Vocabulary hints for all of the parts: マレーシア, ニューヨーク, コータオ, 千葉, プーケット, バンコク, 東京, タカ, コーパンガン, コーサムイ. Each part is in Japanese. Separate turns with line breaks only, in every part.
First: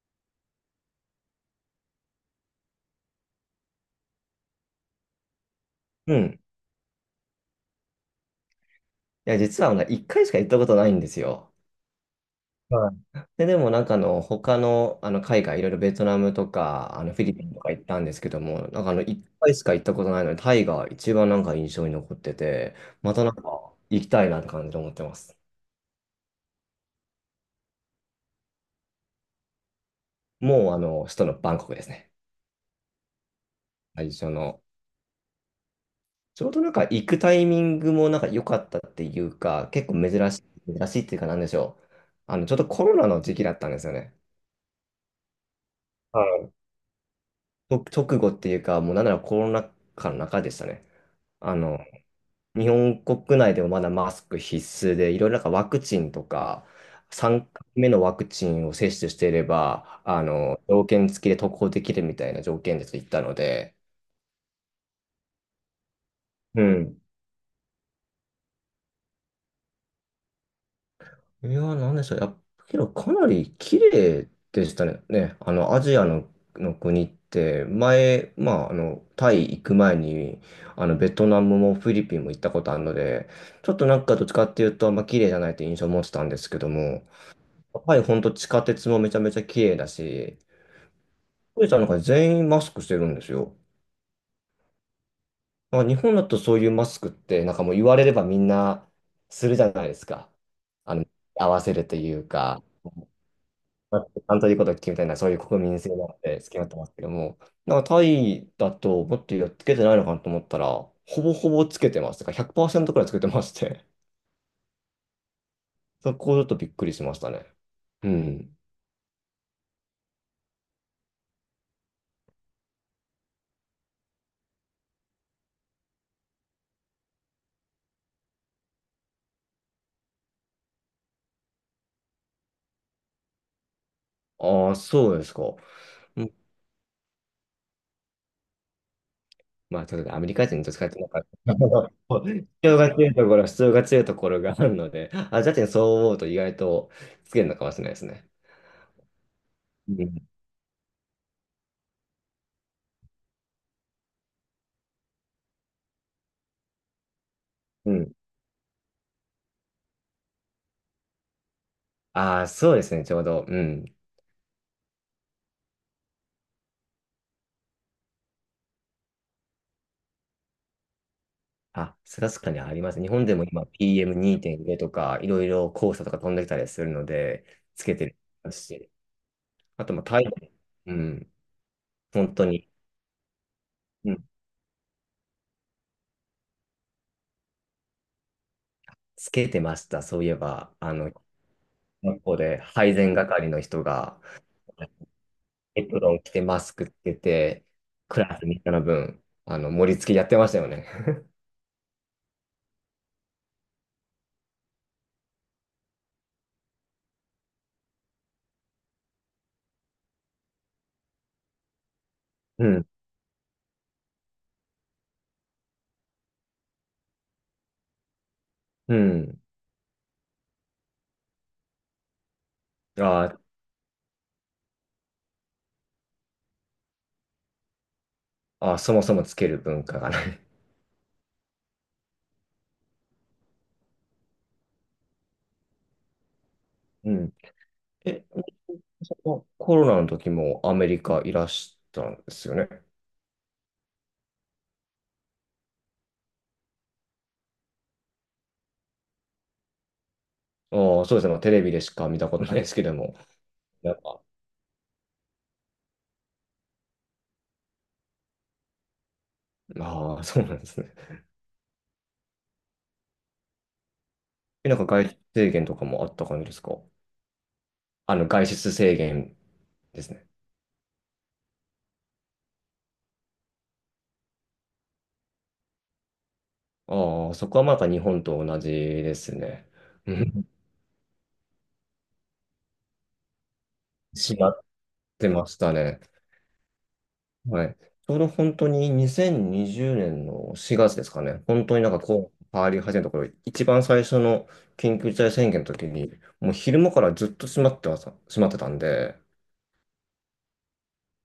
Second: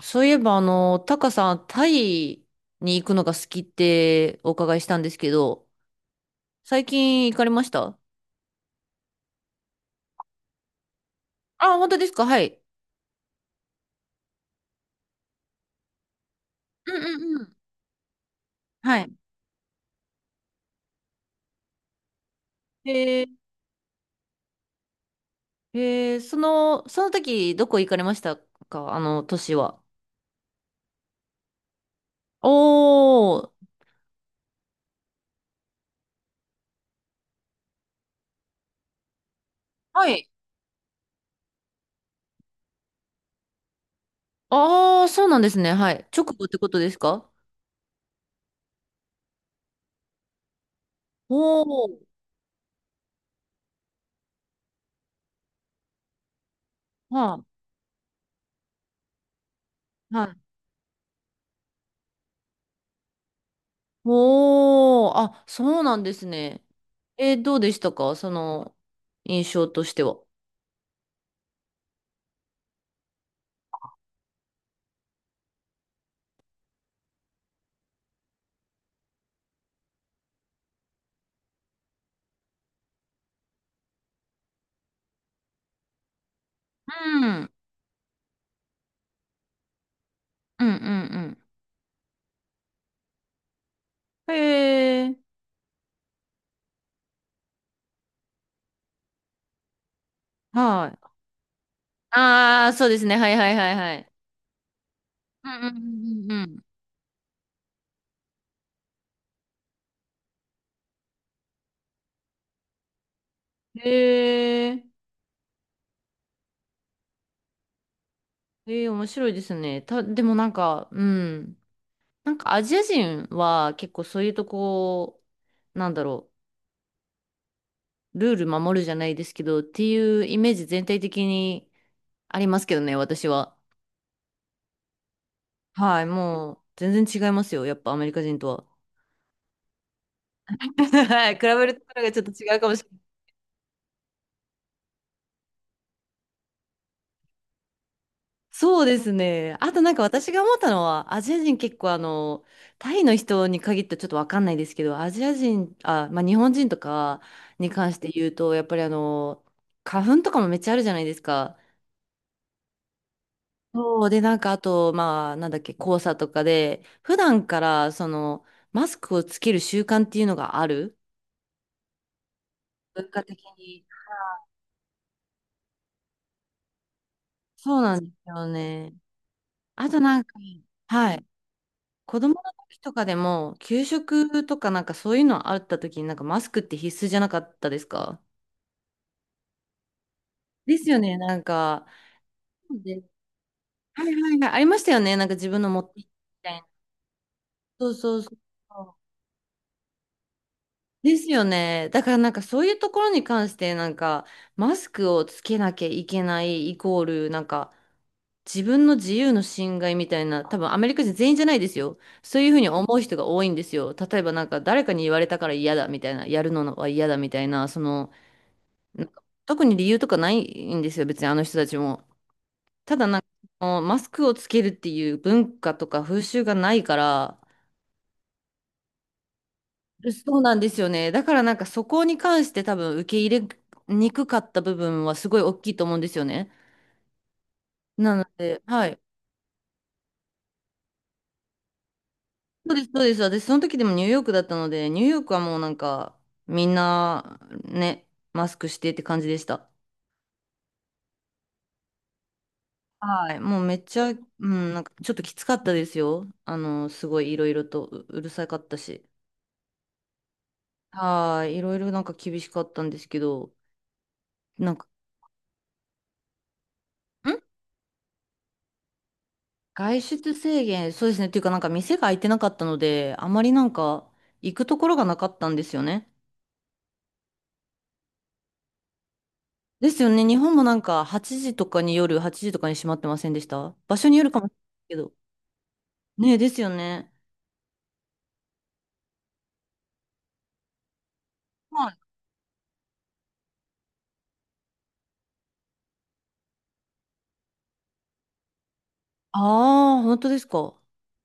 そういえば、タカさん、タイに行くのが好きってお伺いしたんですけど、
うん。い
最近行かれました？
や、実は一回しか行ったことないんですよ。
あ、本当ですか？はい。
はい。で、でもなんか他の、海外、いろいろベトナムと
うん
か
う
フィリ
んう
ピ
ん。
ンとか行ったんですけども、なんか
はい。
一回しか行ったことないので、タイが一番なんか印象に残ってて、ま
え
た
ー、
なんか行きたいなって感じで思ってます。
その時、どこ行かれましたか？年は。
もう首都のバンコクですね。
おー。
最初の。ちょうどなんか行くタイミングもなんか良かったっていうか、結構
はい。
珍しいっていうかなんでしょう。ちょっとコロナの時期だったんですよね。
ああ、そうなんですね。はい。直後ってことですか？
と、直後っていうか、もうなんならコロナ禍の中でしたね。あの、
おー。
日本国内でもまだマスク必須で、いろいろなんかワクチンとか、
は
3回目のワクチンを接種していれば、
い。はい。
条件付きで渡航できるみたいな条件でと言ったので、
おー。あ、そうなんですね。
うん。
どうでしたか？その、印象としては。
いやー、なんでしょう。やっぱけど、かなり綺麗でしたね。ね、アジアの、国って、前、まあ、タイ行く前に、ベトナムもフィリピンも行ったことあるので、ちょっとなんかどっちかっていうと、あんま綺麗じゃないって印象を持ってたんですけども、
うん。
やっぱり本当地下鉄もめちゃめちゃ綺麗だし、
うんうん
富士山なんか全員マスクしてるんですよ。
うん。へえ、
まあ、日本だとそういうマスクって、なんかもう言われればみんなするじゃないですか。
は
あ
い。
の、合わせるというか。
ああ、そうですね。はいはいはいは
まあ
い。
担当でいうことを決みたいな、そういう
うん
国
うん
民
う
性なの
んう
で、
んう
好きに
ん。
なってますけども、なんかタイだと、もっとやっつけてないのかなと思ったら、ほぼほぼつけてます。だから100%くパーセントくらいつけてまして、
へえ、
そこちょっとびっくりしましたね。うん。
へえ、面白いですね。でもなんか、うん。なんかアジア人は結構そういうとこ、なんだろう、ルール守るじゃないですけど、っていうイメージ全体的にありますけどね、私は。
ああ、そうですか。
はい、
うん、
もう全然違いますよ。やっぱアメリカ人とは。
まあ、ちょっとアメリカ人と使って なんか、
はい、比べるところがちょっ と
必
違うかも
要
しれ
が
ない。
強いところ、必要が強いところがあるので、あ、ジャッジにそう思うと意外とつけるのかもしれないですね。
そうですね。あとな
う
んか
ん。
私が思ったのは、アジア人結構タイの人に限ってちょっとわかんないですけど、アジア人、あ、まあ日本人とかに関
う
して
ん。
言うと、やっぱり花粉とかもめっちゃあるじゃないですか。
ああ、そうですね、ちょうど。うん。
そうで、なんかあと、まあなんだっけ、黄砂とかで、普段からその、マスクをつける習慣っていうのがある。
あ、それは確かにあります。
文
日
化
本で
的
も今
に。
PM2.0 とか、いろいろ黄砂とか飛んできたりするので、
そう
つけ
なんで
て
すよ
るし、
ね。
あ
あ
と
と
まあ
なん
台湾、
か、
う
はい。
ん、
子供
本
の
当に、
時とかでも、給
うん、
食とかなんかそういうのあった時になんかマスクって必須じゃなかったですか？
つけてました。そういえば、
ですよね、なんか。
学校で配
で
膳係の人
はい
が、
はいはい。ありましたよね、なんか自分の持
エ
って
プ
行って
ロン着て
みたい
マ
な。
スクつけて、
そうそ
ク
うそう。
ラスみんなの分、盛り付けやってましたよね。
です よね。だからなんかそういうところに関してなんかマスクをつけなきゃいけないイコールなんか自分の自由の侵害みたいな、多分アメリカ人全員じゃないですよ。そういうふう
う
に思
ん、
う人が多いんですよ。例えばなんか誰かに言われたから嫌だみたいな、やるのは嫌だみたいな、その
う
なんか
ん。
特に理由とかないんですよ、別にあの人たちも。た
あ
だなんか、
ー
そのマスクをつけるっていう文化とか風習がないから、
あ、ー、そもそもつける文化がな
そ
い。
うなんですよね。だからなんかそこに関して多分受け入れにくかった部分はすごい大きいと思うんですよね。
うん。
な
え、
ので、はい。
そのコロナの時もアメリカいらしたんですよね。
そうです、そうです。私その時でもニューヨークだったので、ニューヨークはもうなんかみんなね、マスクしてって感じでした。
ああ、そうですね。まあ、テレビでしか見たことないですけども。
はい、もうめっ
なん
ちゃ、う
か、
ん、なんかちょっときつかったですよ。すごいいろいろとううるさかったし。
ああ、そうなんですね。
はい、いろいろなんか厳しかったんですけど、
え、
な
な
ん
ん
か
か外出制限とかもあった感じですか？
ん
外出制限
外
ですね。
出制限、そうですね、っていうかなんか店が開いてなかったので、あまりなんか行くところがなかったんですよね。
ああ、そこはまた日本と同じですね。
ですよ
う
ね、日
ん、
本もなんか8時とかに夜、8時とかに閉まってませんでした？場所による
閉
かもし
まっ
れないけど。
てましたね。
ねえ、ですよね。
はい。ちょうど本当に2020年の4月ですかね。本当にな
は
ん
い。
かこう、変わり始めた頃、一番最初の緊急事態宣言の時に、もう昼間からずっと閉まっては閉まってたんで、
ああ、本当ですか。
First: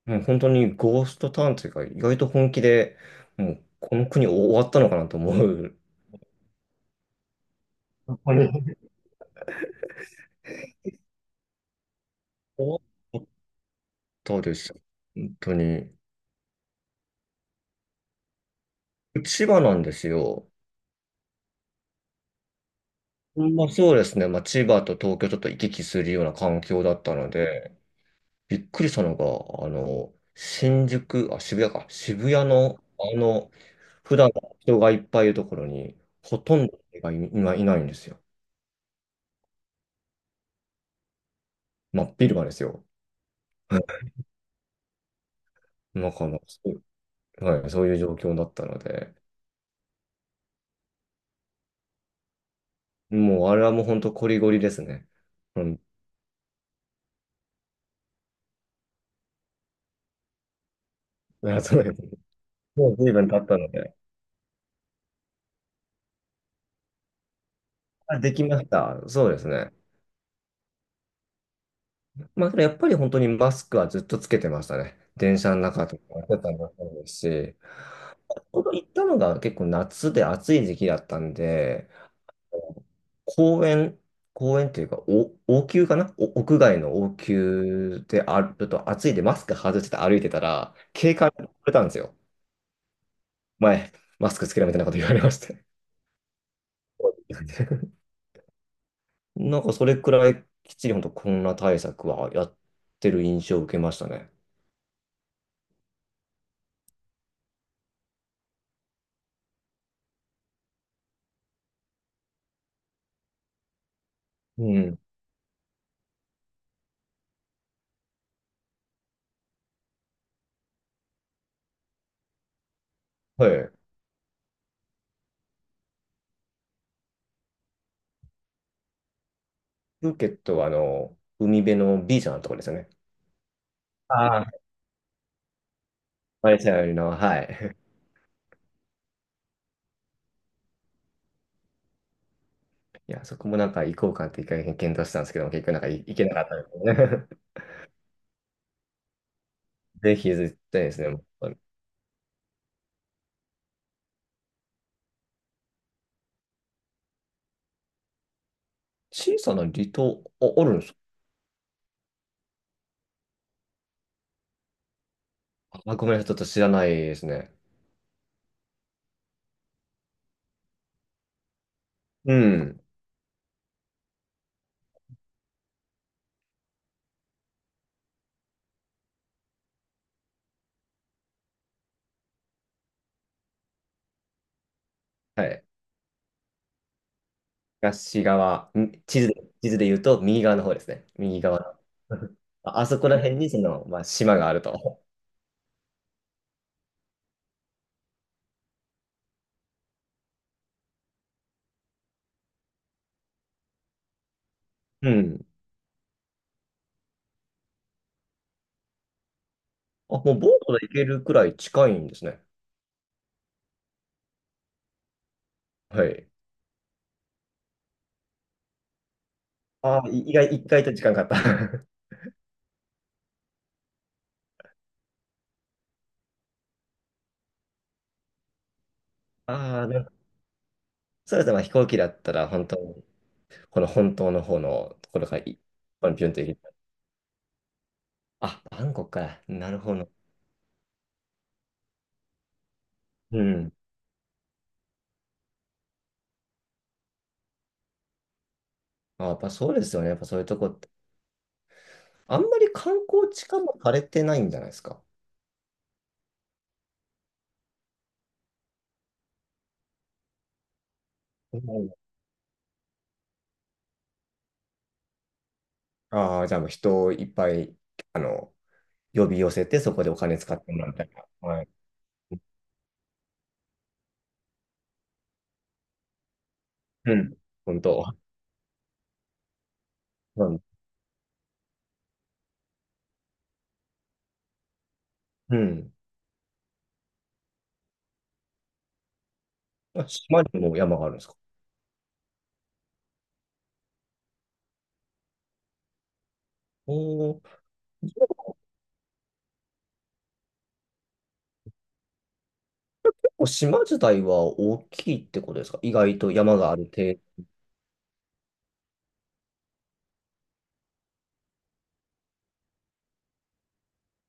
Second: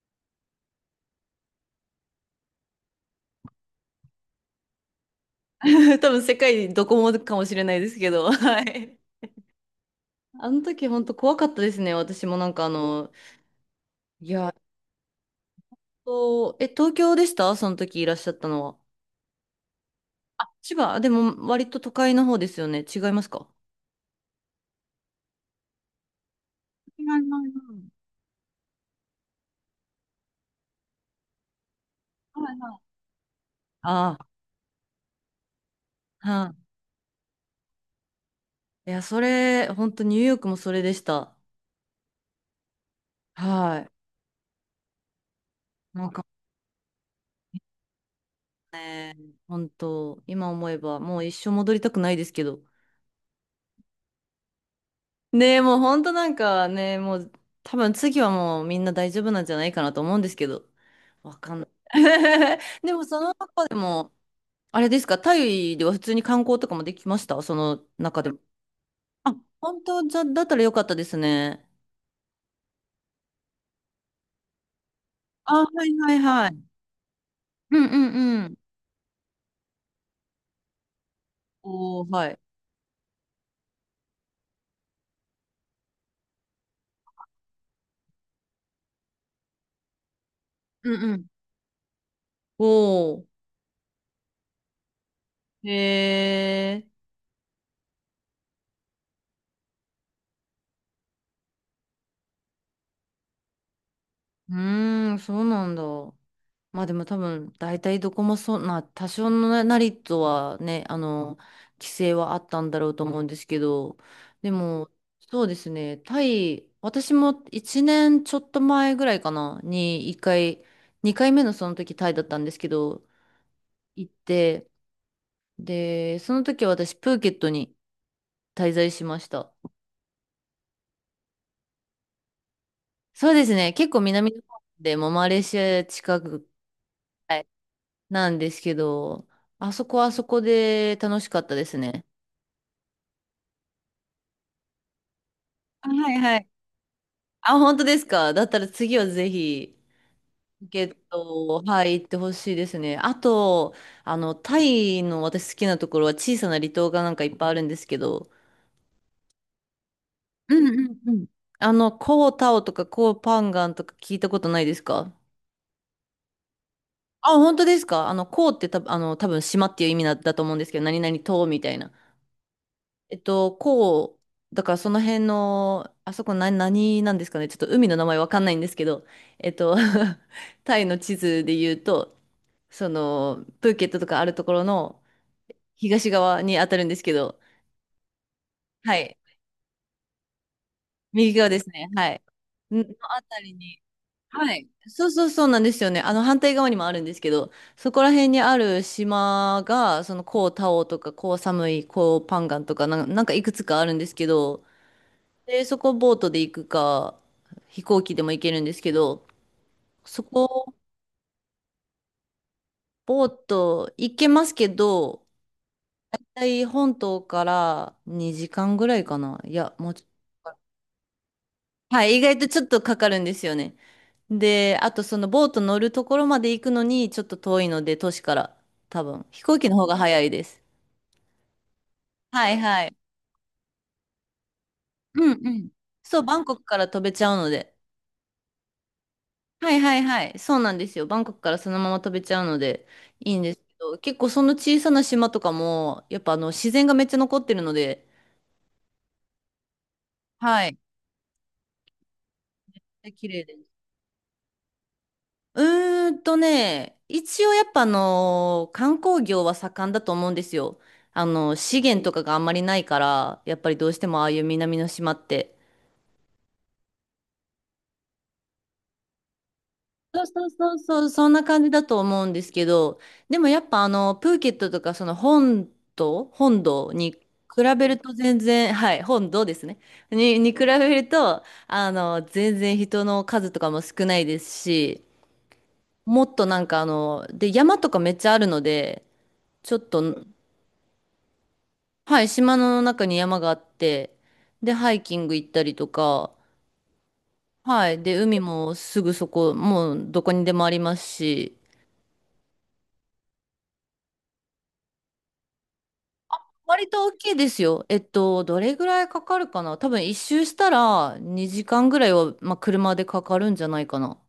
もう本当にゴーストタウンというか、意外と本気で、もうこの国終わったのかなと思う。
多分世界どこもかもしれないです け
本
ど、
当
は
に
い。あの時本当怖かったですね、私もなんか
終わっ
い
た
や、
で
えっ
す。本当に。
とえ東京でした？その時いらっしゃったのは。
千葉なんですよ。
千葉、でも割と都会の方ですよね。違いますか？
まあ、そうですね。まあ、千葉と東京ちょっと行き来するような環境だっ
違い
たの
ま
で、
す。
びっくりしたのが、新宿、あ、渋谷か、渋
は
谷
いは
の、
い。
普
あ
段は人がいっぱいいるところに、ほ
あ、
とん
は
ど人がい、今いないんですよ。
い。いや、それ、本当ニューヨークもそれでした。
真っ昼間ですよ。な
はい。
ん
なんか、
かそう、はい、そういう状況だったので、
本当、今思えば、もう一生戻りたくないですけど。
もうあれはもう本当こりごりですね。
ねえ、
うん、
もう
い
本当なんかね、もう、多分次はもうみんな大丈夫なんじゃないかなと思うんですけど。わかん
や
ない。
そうです、 も
で
う
も、
随
そ
分
の
経った
中
の
で
で。
も、あれですか、タイでは普通に観光とかもできました？その
あ、
中で
で
も。
きました。そう
あ、
ですね。
本当？じゃ、だったらよかったですね。
まあ、けどやっぱり本当にマスクはずっとつけてましたね。電車の
あ、は
中
い
とか
はい
やって
は
た
い。
のもそうですし、
うんうんうん。
ほど行ったのが結構夏で暑い時期だったんで、
おー、はい。
公園、公園というか、お、王宮かな、お屋外の王宮であると暑いんでマスク外して歩いてたら、
うん
警
うん。
官に言われたんですよ。
おー。
前、マスクつけろみたいなこと言われまして。
へー。
なんかそれくらいきっちり本当コロナ対策はやってる印象を受けましたね。
うーん、そうなんだ。まあでも多分、大体どこもそんな、多少のなりとはね、規制はあったんだろうと思うんですけど、で
う
も、
ん。
そうですね、タイ、私も1年ちょっと前ぐらいかな、に1回、2回目のその時タイだったんですけど、
はい。
行って、で、その時は私、プーケットに滞在しました。
プーケットは海辺のビーチのところですよね。
そうですね。結構南の
ああ。
方でもマレーシア近く、
マレーシアよりの、は
はい、
い。
なんですけど、あそこはあそこで楽しかったですね。
いや、そこもなんか行こうかって一回検討したんですけども、結局なんか
あ、
い
は
行
い
けな
は
かっ
い。
たので、
あ、本当ですか？だったら次はぜひ、
ぜひ絶
ゲ
対で
ッ
すね。
ト、はい、行ってほしいですね。あと、タイの私好きなところは小さな離島がなんかいっぱいあるんですけど、
小さな離島、あ、
う
あ
ん
るんで
う
す
ん
か？
うん。コータオとかコーパンガンとか聞いたことないですか？
あ、ごめんなさい、ちょっと知らないです
あ、
ね。
本当ですか？コーってた、多分島っていう意味だと思うんですけど、何々島みたいな。
うん。
こう、だからその辺の、あそこ何、何なんですかね。ちょっと海の名前わかんないんですけど、えっと、タイの地図で言うと、その、プーケットとかあるところの
はい。
東側に当たるんですけど、
東側、ん、
はい。
地図で言うと右側の方ですね。
右
右
側で
側
す
の。
ね。はい。
あ
の
あ、そこら
あ
辺
た
に
り
そ
に、
の、まあ、島があ
は
る
い。
と。
そうそうそうなんですよね。反対側にもあるんですけど、そこら辺にある島が、その、コータオとか、コーサムイ、コーパンガンとか、なんかいくつかあるんですけど、
うん。
で、そこボートで行くか、飛行機でも行けるんですけど、
あ、
そ
もうボート
こ
で行けるくらい近いんですね。
ボート行けますけど、
は
大
い。
体本島から2時間ぐらいかな。いや、もう
あ
ちょっ
あ、い意外、
と。
意外と時間かかった。
はい、意外とちょっとかかるんですよね。で、あとそのボート乗るところまで行くのにちょっと遠いので、都市から多分飛 行機の
あ
方
あ、
が
なんか
早いです。
そうですね。まあ、飛行機だったら
はい
本当
はい。
にこの本当の方のと
う
ころが
んう
い、
ん。
この
そう、
ピュン
バ
と
ン
入
コ
れ
ク
た、
から飛べちゃうので。
あ、バンコクか。な
は
る
いは
ほ
い
ど。
はい。そうなんですよ。バンコクからそのまま飛べちゃうのでいいん
う
ですけ
ん。
ど、結構その小さな島とかも、やっぱ自然がめっちゃ残ってるので、
あ、やっぱそうですよね。やっぱそういうと
は
こ
い。
って。あんまり観
綺
光
麗
地
で
化
す。
もされてないんじゃないですか。
うーんとね、一応やっぱ観光業は盛んだと思うんですよ。資源とかがあんまりないから、やっぱりどうしてもああいう南の島って。
ああー、じゃあもう人をいっぱいあの呼び寄せて、そこでお
そう
金
そう
使って
そ
も
う
らうみ
そ
たい
う、そんな
な。は
感
い。
じだと思うんですけど、でもやっぱプーケットとかその本島、本土に
う
比
ん。本
べると
当。
全然、はい、本土ですね。に、
う
に比
ん。
べると、全然人の数とかも少ないですし、
うん、
もっとなんかで、山とかめっちゃあるので、ちょっ
あ、
と、
島にも山があるんですか？
はい、島の中に山があって、で、ハイキング行ったりとか、
おお
はい、
ー。じ
で、
ゃ
海
あ
もすぐそこ、もうどこにでもありますし、
結構島自体は大きいってことですか？意外と山がある
割と大
程
きいですよ。どれぐらいかかるかな？多分一周したら2時間ぐらいは、まあ、車でかかるんじゃないかな。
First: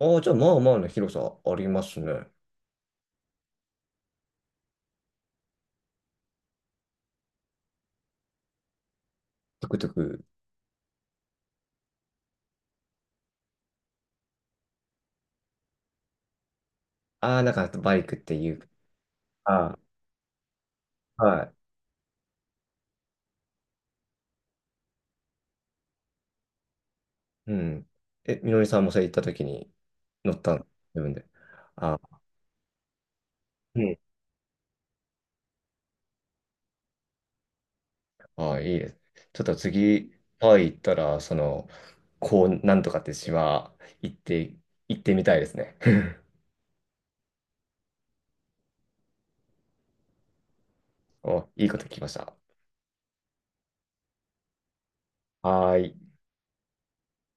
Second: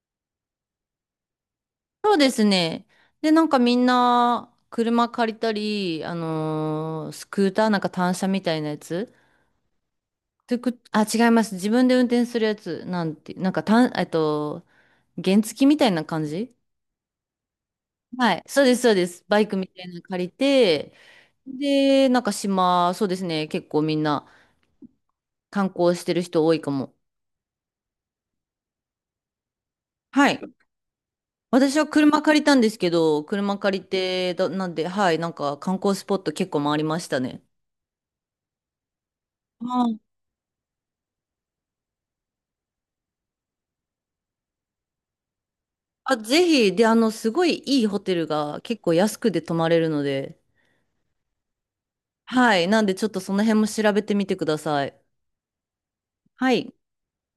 度。ああ、じゃあまあまあの広さあります
そう
ね。
ですね。で、なんかみんな車借りたり、スクーターなんか単車みたいなやつ。
トゥクトゥク、
トゥクあ、違います。自分で運転するやつ。なんて、なんか単、原付みたいな感じ、
ああ、なんかバイクっ
は
て
い。
い
そう
う、
です、そうです。バイクみ
あ
たいなの借りて、
あ、はい。
で、なんか島、そうですね。結構みんな観光してる人多いかも。
うん。え、みのりさんもそれ行った時に
は
乗っ
い。
たの、自分で。
私は
ああ、
車借りたんですけど、車借
う
り
ん。
て、だ、なんで、はい、なんか観光スポット結構回りましたね。
ああ、いいです。ちょっと
あ
次、タイ行ったら、その、こう、なんとかって島、行って、行ってみたいですね。
あ、ぜひ、で、すごいいいホテルが結構安くで泊まれるので、
お、いいこと聞きました。
はい、なんでちょっとその辺も調べてみてください。
はーい。
はい。